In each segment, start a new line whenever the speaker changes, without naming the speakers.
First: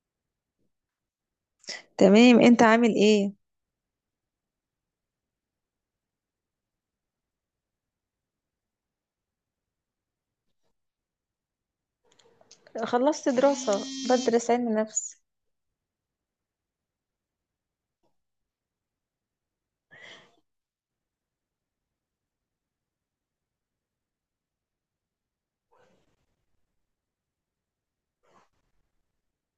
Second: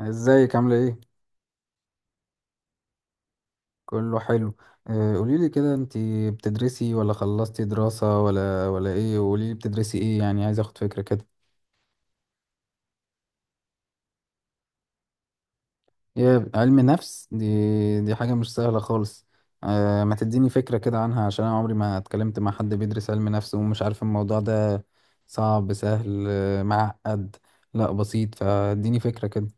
ازيك عاملة ايه؟
تمام، انت عامل ايه؟
كله حلو. قوليلي كده انتي بتدرسي ولا خلصتي دراسة ولا ايه، وقوليلي بتدرسي ايه يعني، عايز اخد فكرة كده.
خلصت دراسة. بدرس علم نفس.
يا علم نفس دي حاجة مش سهلة خالص. ما تديني فكرة كده عنها عشان انا عمري ما اتكلمت مع حد بيدرس علم نفس ومش عارف الموضوع ده. صعب، سهل، معقد، لا بسيط، فاديني فكرة كده.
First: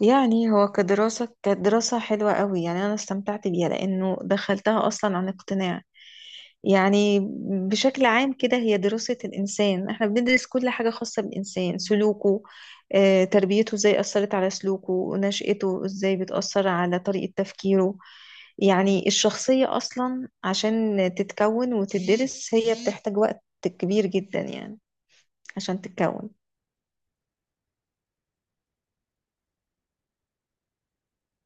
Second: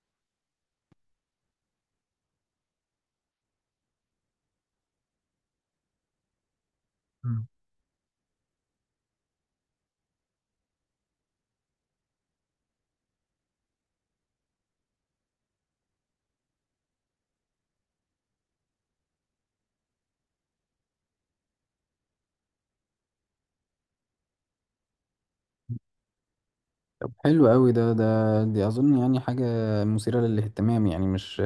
يعني هو كدراسة كانت دراسة حلوة قوي، يعني انا استمتعت بيها لانه دخلتها اصلا عن اقتناع. يعني
مم.
بشكل عام كده هي دراسة الانسان، احنا بندرس كل حاجة خاصة بالانسان، سلوكه، تربيته ازاي اثرت على سلوكه، ونشأته ازاي بتأثر على طريقة تفكيره. يعني الشخصية اصلا عشان تتكون وتدرس هي بتحتاج وقت كبير جدا يعني عشان تتكون.
طب حلو قوي. ده دي اظن يعني حاجة مثيرة للاهتمام، يعني مش،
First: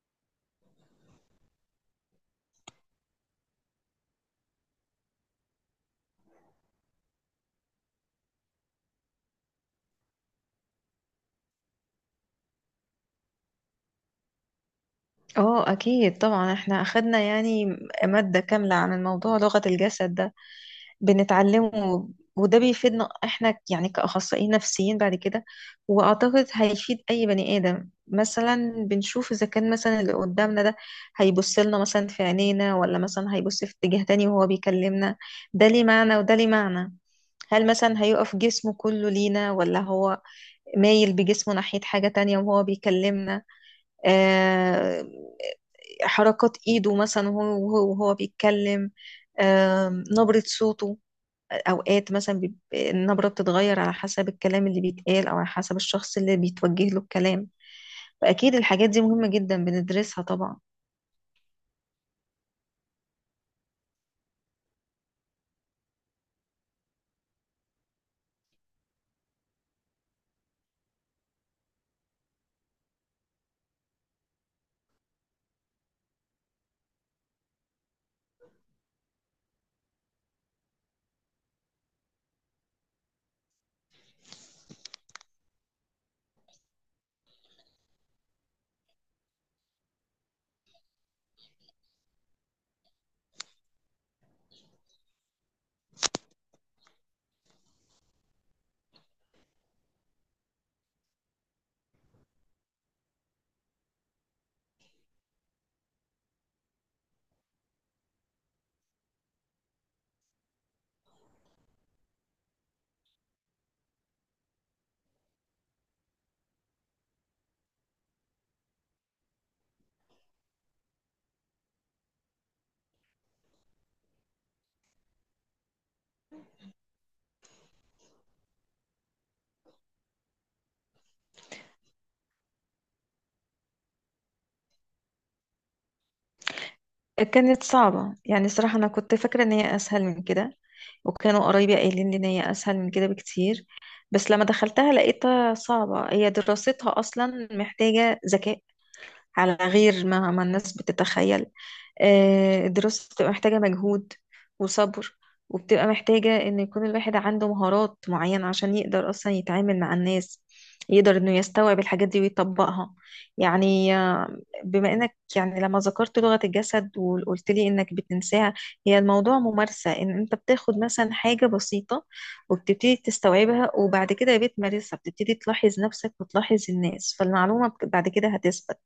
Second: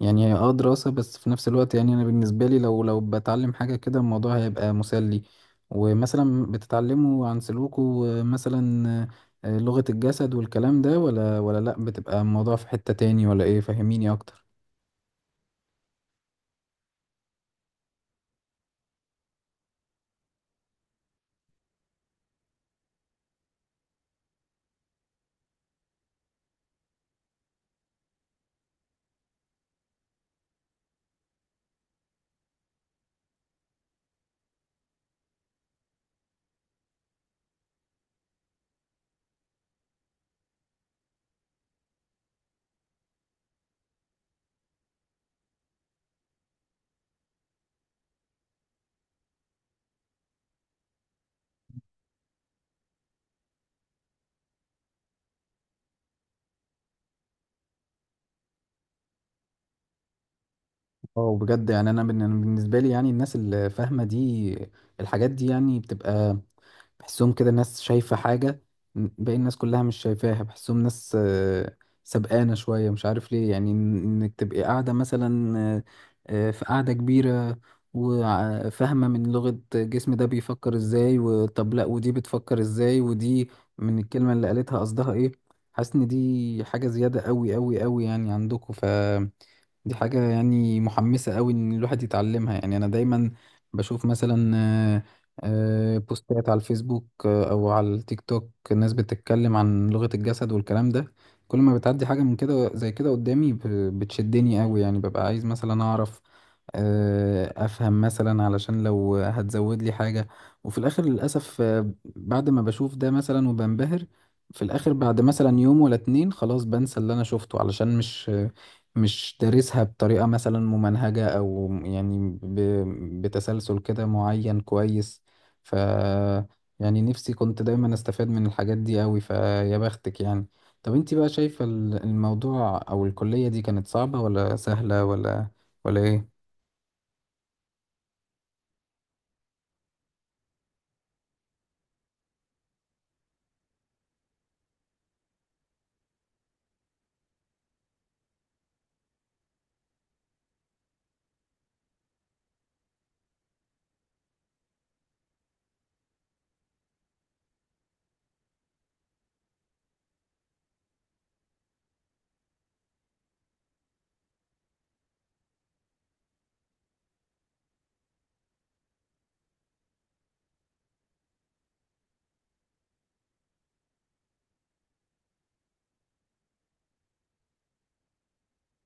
يعني هي اه دراسة، بس في نفس الوقت يعني أنا بالنسبة لي لو بتعلم حاجة كده الموضوع هيبقى مسلي. ومثلا بتتعلموا عن سلوكه، مثلا لغة الجسد والكلام ده، ولا لأ بتبقى الموضوع في حتة تاني، ولا إيه؟ فهميني أكتر.
اه اكيد طبعا، احنا اخدنا يعني مادة كاملة عن الموضوع، لغة الجسد ده بنتعلمه، وده بيفيدنا احنا يعني كأخصائيين نفسيين بعد كده. واعتقد هيفيد اي بني ادم. مثلا بنشوف اذا كان مثلا اللي قدامنا ده هيبص لنا مثلا في عينينا، ولا مثلا هيبص في اتجاه تاني وهو بيكلمنا، ده ليه معنى وده ليه معنى. هل مثلا هيقف جسمه كله لينا، ولا هو مايل بجسمه ناحية حاجة تانية وهو بيكلمنا؟ آه، حركات ايده مثلا وهو وهو بيتكلم. نبرة صوته اوقات مثلا النبرة بتتغير على حسب الكلام اللي بيتقال، او على حسب الشخص اللي بيتوجه له الكلام. فاكيد الحاجات دي مهمة جدا بندرسها طبعا.
اه بجد، يعني أنا بالنسبة لي يعني الناس اللي فاهمة دي الحاجات دي يعني بتبقى، بحسهم كده ناس شايفة حاجة باقي الناس كلها مش شايفاها. بحسهم ناس سبقانة شوية، مش عارف ليه. يعني انك تبقي قاعدة مثلا، في قاعدة كبيرة وفاهمة من لغة جسم ده بيفكر ازاي، وطب لا ودي بتفكر ازاي، ودي من الكلمة اللي قالتها قصدها ايه. حاسس ان دي حاجة زيادة قوي قوي قوي يعني عندكم. دي حاجة يعني محمسة قوي ان الواحد يتعلمها. يعني انا دايما بشوف مثلا بوستات على الفيسبوك، او على التيك توك، الناس بتتكلم عن لغة الجسد والكلام ده. كل ما بتعدي حاجة من كده زي كده قدامي بتشدني قوي. يعني ببقى عايز مثلا اعرف، افهم مثلا، علشان لو هتزود لي حاجة. وفي الاخر للأسف بعد ما بشوف ده مثلا وبنبهر، في الاخر بعد مثلا يوم ولا اتنين خلاص بنسى اللي انا شفته، علشان مش دارسها بطريقة مثلا ممنهجة، أو يعني بتسلسل كده معين كويس. ف يعني نفسي كنت دايما استفاد من الحاجات دي أوي. فيا بختك يعني. طب انتي بقى شايفة الموضوع أو الكلية دي كانت صعبة ولا سهلة ولا ايه؟
كانت صعبة، يعني صراحة انا كنت فاكرة ان هي اسهل من كده، وكانوا قرايبي قايلين لي ان هي اسهل من كده بكتير، بس لما دخلتها لقيتها صعبة. هي دراستها اصلا محتاجة ذكاء، على غير ما الناس بتتخيل. الدراسة بتبقى محتاجة مجهود وصبر، وبتبقى محتاجة إن يكون الواحد عنده مهارات معينة، عشان يقدر أصلا يتعامل مع الناس، يقدر إنه يستوعب الحاجات دي ويطبقها. يعني بما إنك يعني لما ذكرت لغة الجسد وقلت لي إنك بتنساها، هي الموضوع ممارسة. إن أنت بتاخد مثلا حاجة بسيطة وبتبتدي تستوعبها، وبعد كده بتمارسها، بتبتدي تلاحظ نفسك وتلاحظ الناس، فالمعلومة بعد كده هتثبت.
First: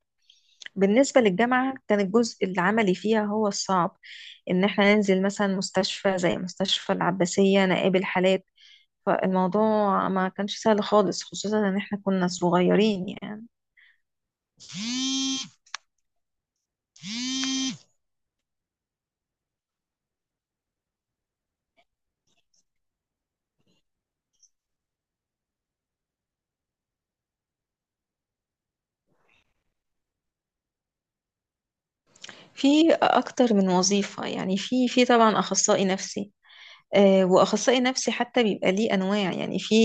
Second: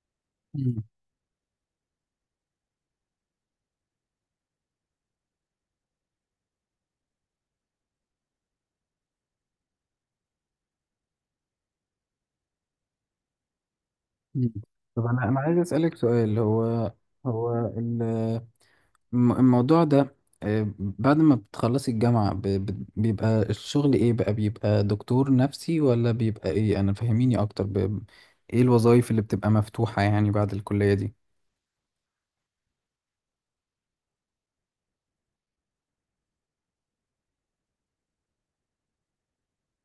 مم.
بالنسبة للجامعة، كان الجزء العملي فيها هو الصعب، إن إحنا ننزل مثلا مستشفى زي مستشفى العباسية نقابل حالات. فالموضوع ما كانش سهل خالص، خصوصا إن إحنا كنا صغيرين يعني.
مم. طب أنا عايز أسألك سؤال. هو ال الموضوع ده، بعد ما بتخلصي الجامعة بيبقى الشغل ايه بقى؟ بيبقى دكتور نفسي ولا بيبقى ايه؟ انا فهميني اكتر ايه الوظائف اللي بتبقى مفتوحة يعني بعد الكلية دي؟
في أكتر من وظيفة يعني، في طبعا أخصائي نفسي. وأخصائي نفسي حتى بيبقى ليه أنواع. يعني في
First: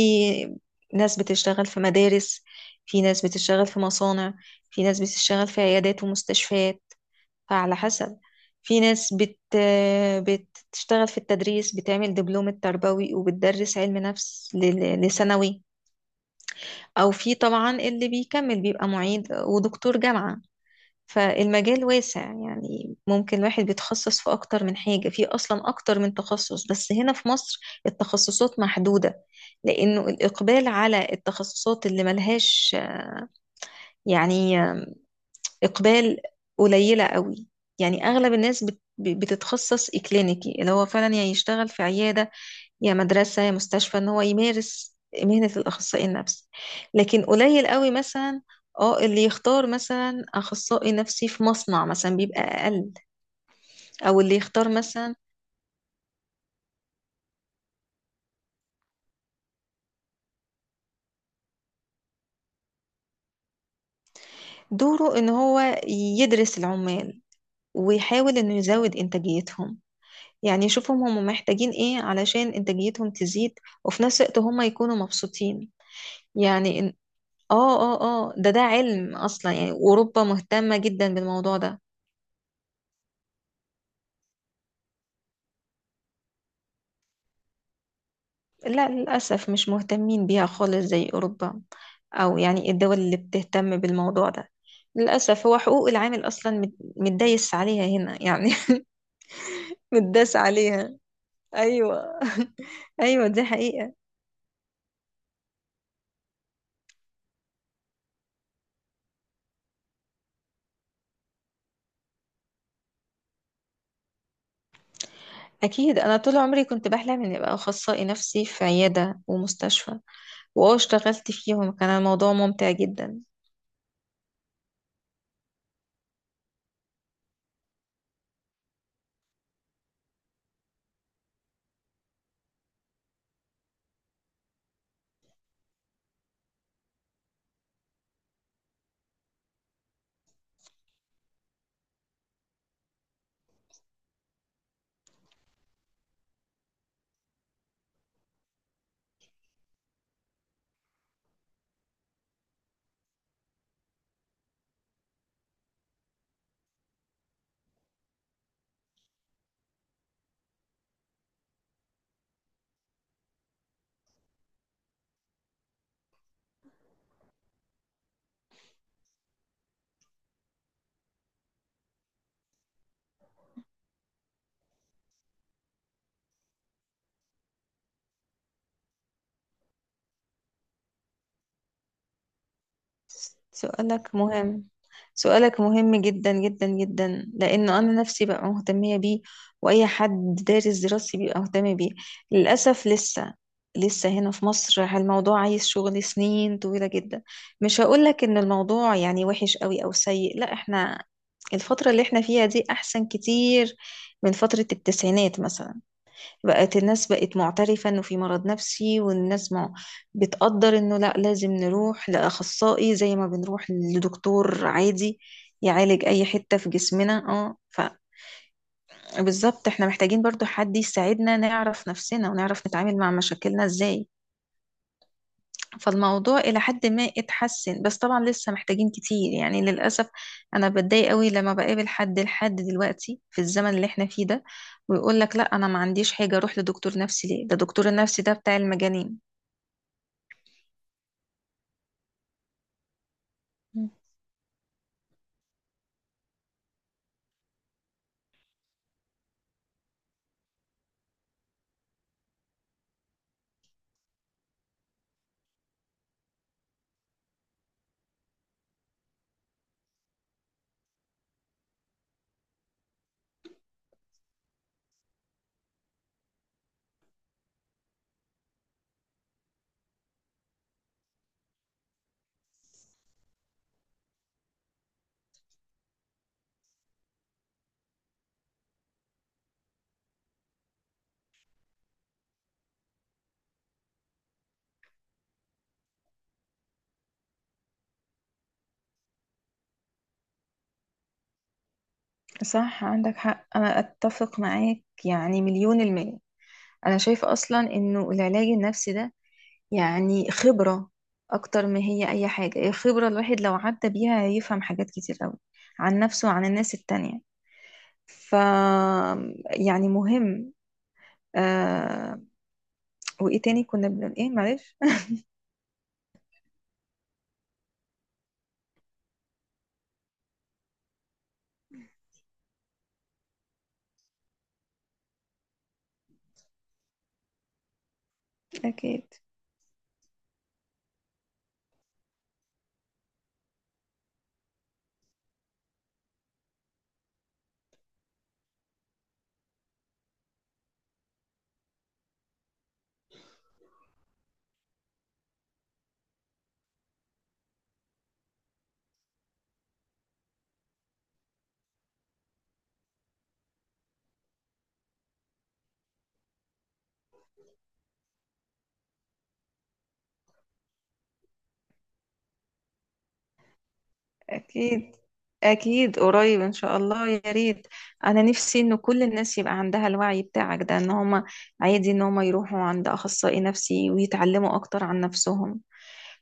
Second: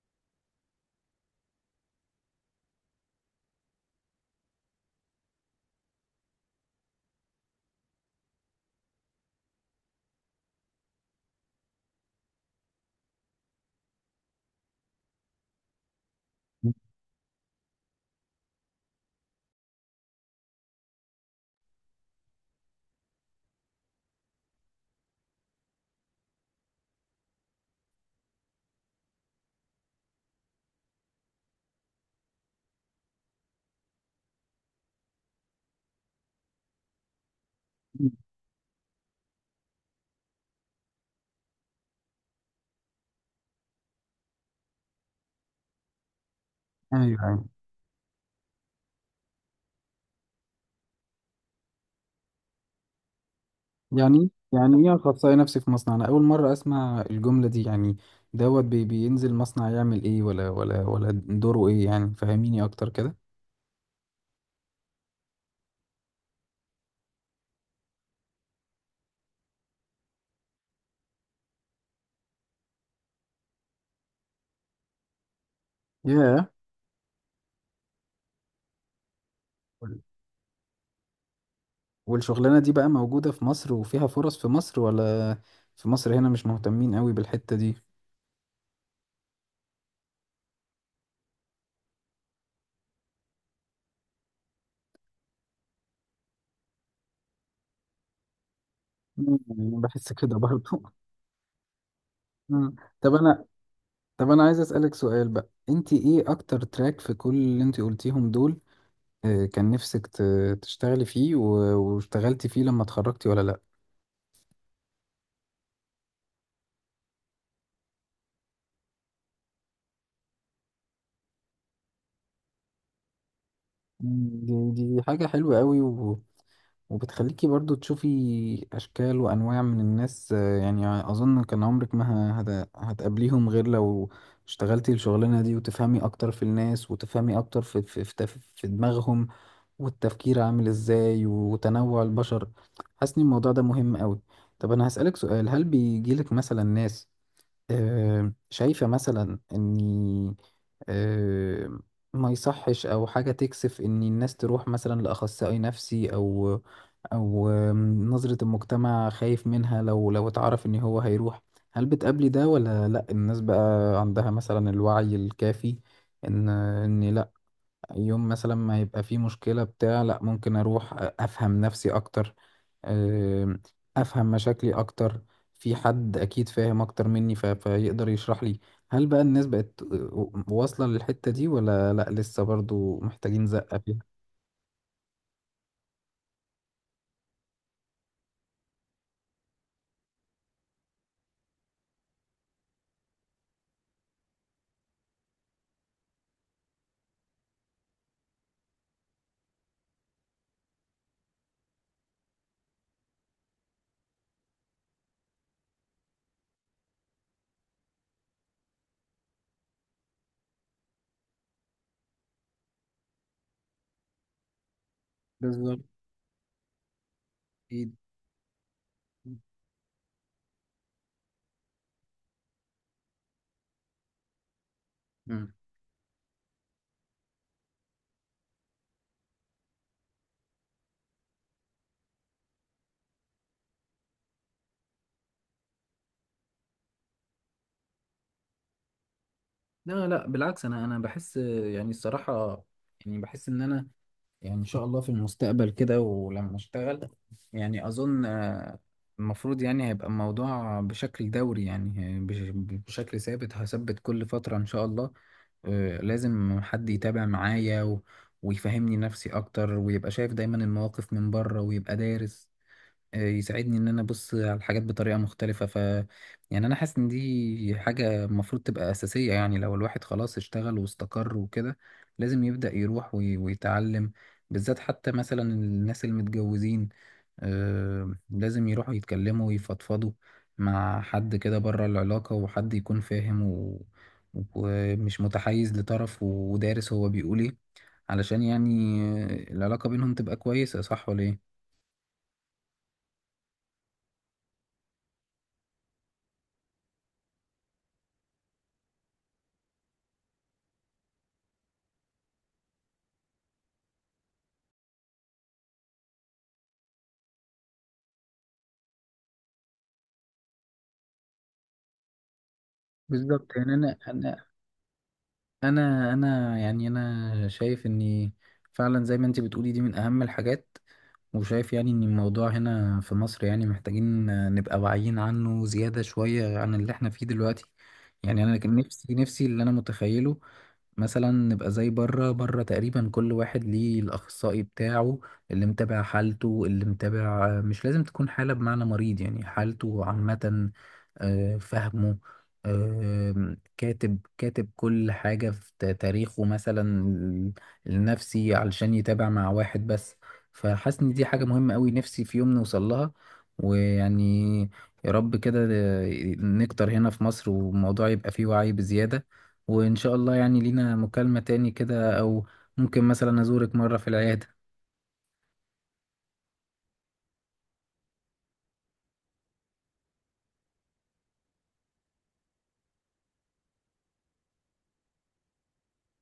ناس بتشتغل في مدارس، في ناس بتشتغل في مصانع، في ناس بتشتغل في عيادات ومستشفيات، فعلى حسب. في ناس بتشتغل في التدريس، بتعمل دبلوم التربوي وبتدرس علم نفس لثانوي. أو في طبعا اللي بيكمل بيبقى معيد ودكتور جامعة. فالمجال واسع، يعني ممكن الواحد بيتخصص في أكتر من حاجة، في أصلا أكتر من تخصص، بس هنا في مصر التخصصات محدودة، لأنه الإقبال على التخصصات اللي ملهاش يعني إقبال قليلة قوي. يعني
مم.
أغلب الناس بتتخصص إكلينيكي، اللي هو فعلا يا يشتغل في عيادة، يا مدرسة، يا مستشفى، إن هو يمارس مهنة الأخصائي النفسي.
ايوه،
لكن
أيوة.
قليل قوي مثلا اه اللي يختار مثلا أخصائي نفسي في مصنع، مثلا بيبقى أقل. أو
يعني
اللي يختار
يعني ايه
مثلا
اخصائي نفسي في مصنع؟ انا اول مرة اسمع الجملة دي يعني. دوت بي بينزل مصنع يعمل ايه، ولا دوره ايه يعني؟ فهميني اكتر كده.
دوره إن هو يدرس العمال ويحاول إنه يزود إنتاجيتهم، يعني يشوفهم هم محتاجين إيه علشان إنتاجيتهم تزيد، وفي نفس الوقت هم يكونوا مبسوطين.
ياه.
يعني اه اه اه ده علم اصلا، يعني اوروبا مهتمة جدا بالموضوع ده.
والشغلانة دي بقى موجودة في مصر وفيها فرص في مصر، ولا في مصر هنا مش مهتمين قوي بالحتة دي؟
لا للأسف مش مهتمين بيها خالص زي اوروبا، او يعني الدول اللي بتهتم بالموضوع ده. للأسف هو حقوق العامل اصلا متدايس عليها هنا يعني.
مم، أنا بحس كده
متداس
برضو.
عليها، ايوه
طب
ايوه،
انا،
دي حقيقة.
طب انا عايز اسألك سؤال بقى، انت ايه اكتر تراك في كل اللي انت قلتيهم دول، كان نفسك تشتغلي فيه واشتغلتي فيه لما اتخرجتي، ولا لا؟
اكيد انا طول عمري كنت بحلم اني ابقى اخصائي نفسي في عيادة ومستشفى، واه اشتغلت فيهم، كان الموضوع ممتع جدا.
مم، دي حاجة حلوة قوي. وبتخليكي برضو تشوفي أشكال وأنواع من الناس، يعني أظن كان عمرك ما هتقابليهم غير لو اشتغلتي الشغلانة دي. وتفهمي أكتر في الناس، وتفهمي أكتر في دماغهم والتفكير عامل إزاي، وتنوع البشر. حاسس إن الموضوع ده مهم أوي. طب أنا هسألك سؤال، هل بيجيلك مثلا ناس شايفة مثلا إني، آه، ما يصحش أو حاجة تكسف إن الناس تروح مثلا لأخصائي نفسي، أو أو نظرة المجتمع خايف منها لو اتعرف إن هو هيروح؟ هل بتقابلي ده ولا لأ؟ الناس بقى عندها مثلا الوعي الكافي إن لأ، يوم مثلا ما يبقى فيه مشكلة بتاع، لأ ممكن أروح أفهم نفسي أكتر، آه، افهم مشاكلي اكتر، في حد اكيد فاهم اكتر مني فيقدر يشرح لي. هل بقى الناس بقت واصلة للحتة دي، ولا لا لسه برضو محتاجين زقة فيها؟
سؤالك مهم، سؤالك مهم جدا جدا جدا، لأنه أنا نفسي بقى مهتمية بيه، وأي حد دارس دراستي بيبقى مهتم بيه. للأسف لسه هنا في مصر الموضوع عايز شغل سنين طويلة جدا. مش هقولك إن الموضوع يعني وحش قوي أو سيء، لا، إحنا الفترة اللي إحنا فيها دي أحسن كتير من فترة الـ90 مثلا. بقت الناس بقت معترفة انه في مرض نفسي، والناس مع... بتقدر انه لا، لازم نروح لأخصائي زي ما بنروح لدكتور عادي
بالظبط.
يعالج اي حتة في جسمنا اه.
أكيد.
فبالظبط احنا محتاجين برضو حد يساعدنا نعرف نفسنا ونعرف نتعامل مع مشاكلنا ازاي.
مم.
فالموضوع إلى حد ما اتحسن، بس طبعا لسه محتاجين كتير يعني للأسف. أنا بتضايق قوي لما بقابل حد لحد دلوقتي في الزمن اللي احنا فيه ده، ويقول لك لا أنا ما عنديش حاجة أروح لدكتور نفسي ليه، ده دكتور النفسي ده بتاع المجانين.
لا لا بالعكس، انا بحس يعني الصراحه، يعني بحس ان انا، يعني ان شاء الله في المستقبل كده ولما اشتغل يعني اظن المفروض يعني هيبقى الموضوع بشكل دوري، يعني بشكل ثابت، هثبت كل فتره ان شاء الله. لازم حد يتابع معايا ويفهمني نفسي اكتر، ويبقى شايف دايما المواقف من بره ويبقى دارس، يساعدني ان انا ابص على الحاجات بطريقة مختلفة. يعني انا حاسس ان دي حاجة المفروض تبقى اساسية. يعني لو الواحد خلاص اشتغل واستقر وكده لازم يبدأ يروح ويتعلم، بالذات حتى مثلا الناس المتجوزين، لازم يروحوا يتكلموا ويفضفضوا مع حد كده بره العلاقة، وحد يكون فاهم ومش متحيز لطرف، ودارس هو بيقول ايه، علشان يعني العلاقة بينهم تبقى كويسة. صح ولا ايه؟
صح، عندك حق، أنا أتفق معاك يعني مليون المية. أنا شايفة أصلا إنه العلاج النفسي ده يعني خبرة، أكتر ما هي أي حاجة. الخبرة الواحد لو عدى بيها هيفهم حاجات كتير أوي عن نفسه وعن الناس التانية. ف يعني مهم آه. وايه
بالظبط.
تاني
يعني
كنا
انا
بنقول ايه،
انا
معلش.
انا انا يعني انا شايف اني فعلا زي ما انت بتقولي دي من اهم الحاجات، وشايف يعني ان الموضوع هنا في مصر يعني محتاجين نبقى واعيين عنه زيادة شوية عن اللي احنا فيه دلوقتي. يعني انا كان نفسي
اكيد،
نفسي اللي انا متخيله مثلا نبقى زي بره تقريبا، كل واحد ليه الأخصائي بتاعه اللي متابع حالته، اللي متابع. مش لازم تكون حالة بمعنى مريض، يعني حالته عامة، فهمه، كاتب كل حاجة في تاريخه مثلا النفسي، علشان يتابع مع واحد بس. فحاسس إن دي حاجة مهمة أوي، نفسي في يوم نوصل لها. ويعني يا رب كده نكتر هنا في مصر، والموضوع يبقى فيه وعي بزيادة. وإن شاء الله يعني لينا مكالمة تاني كده، أو ممكن مثلا أزورك مرة في العيادة.
اكيد اكيد قريب ان شاء الله، يا ريت. انا نفسي ان كل الناس يبقى عندها الوعي بتاعك ده، ان هما عادي ان هما يروحوا عند اخصائي نفسي ويتعلموا اكتر عن نفسهم.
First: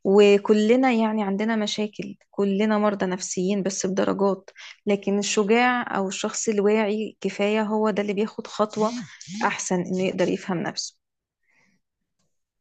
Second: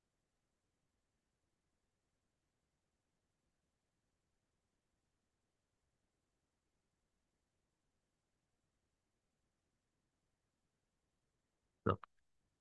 وكلنا يعني عندنا مشاكل، كلنا مرضى نفسيين بس بدرجات. لكن الشجاع او الشخص الواعي كفاية هو ده اللي بياخد خطوة، احسن انه يقدر يفهم نفسه.